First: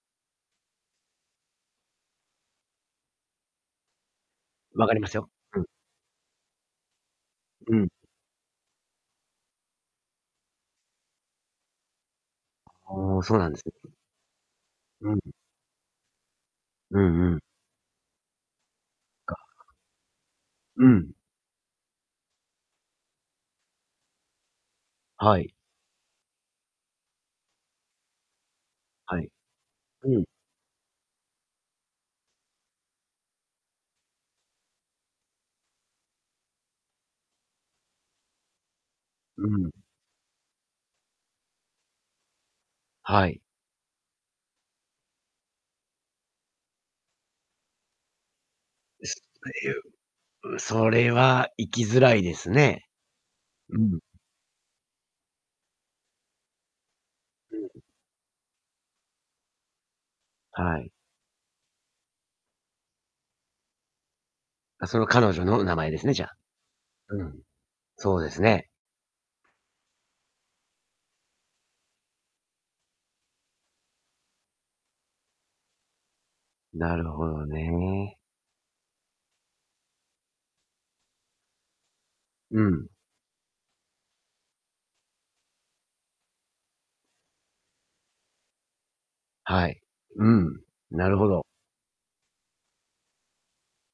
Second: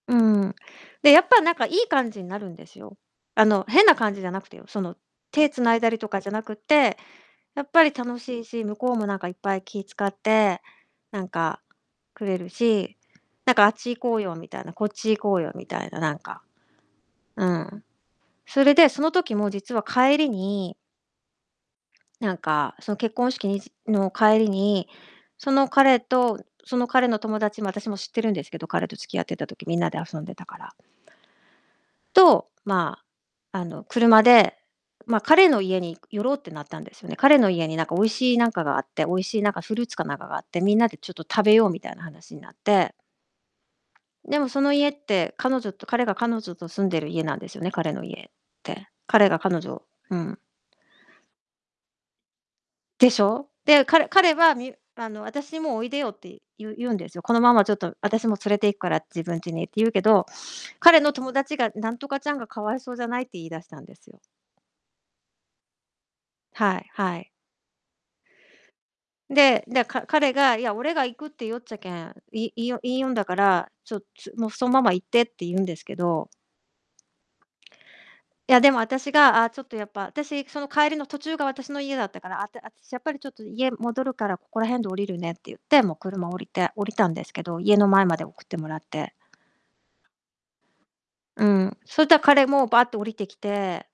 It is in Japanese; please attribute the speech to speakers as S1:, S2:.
S1: うん。で、やっぱなんかいい感じになるんですよ。あの、変な感じじゃなくてよ、そ
S2: 分か
S1: の、
S2: りますよ。
S1: 手
S2: うん。
S1: 繋いだりとかじゃなくて、やっ
S2: う
S1: ぱ
S2: ん。
S1: り楽しいし、向こうもなんかいっぱい気使って、なんか、くれるし、
S2: おお、そうな
S1: な
S2: ん
S1: ん
S2: で
S1: か、
S2: す
S1: 「あっ
S2: ね。
S1: ち行こうよ」みたいな、「こっち
S2: うん。
S1: 行こうよ」みたいな、なんか。
S2: うんうん。
S1: うん、それで、その時
S2: が
S1: も実は帰りに
S2: うん。
S1: なんか、その結婚式にじの帰りに、
S2: は
S1: そ
S2: い。
S1: の彼とその彼の友達も私も知ってるんですけど、彼と付き
S2: は
S1: 合っ
S2: い。
S1: てた時、みんなで
S2: う
S1: 遊
S2: ん。
S1: んでたからと、まあ、あの、車で、ま、彼の家に寄ろうってなったんですよね。彼の家に、なんか美味しいなんかがあって、美味しい
S2: う
S1: なんか
S2: ん。
S1: フルーツかなんかがあって、みんなでちょっと食べようみたいな話になって
S2: はい。
S1: でも、その家って、彼女と彼が彼女と住んでる家なんですよね、彼の家って。
S2: す
S1: 彼が彼
S2: とい
S1: 女を
S2: う
S1: うん。
S2: う、それは行きづらいですね。
S1: でしょ？
S2: う
S1: で、
S2: ん。
S1: 彼彼はみあの、あたしもおいでよって、言う言うんですよ。このま
S2: う
S1: まちょっ
S2: ん。
S1: と、あたしも連れて行くから自分ちに、って言うけど、
S2: はい。
S1: 彼の友達が、「なんとかちゃんが可哀想じゃない？」って言い出したんですよ。
S2: あ、その彼女の名前ですね、じゃあ。
S1: はいは
S2: う
S1: い。
S2: ん。そうですね。
S1: でで、か彼が、「いや、俺が行くって言いよっちゃけん、いいいよ言いよんだから、ちょっつもう、そんまま行って」って言うんですけど
S2: なるほどね。
S1: いや、でも、あたしが、「あ、ちょっとやっぱ」、あたし、その、帰りの、途中が私の家だったから、「あた
S2: う
S1: あたし
S2: ん。
S1: やっぱりちょっと、家戻るから、ここら辺で降りるね」って言って、もう車降りて降りたんですけど、家の前まで送ってもらって。
S2: はい。うん。なるほ
S1: う
S2: ど。
S1: ん、そいたら、彼もバーって降りてきて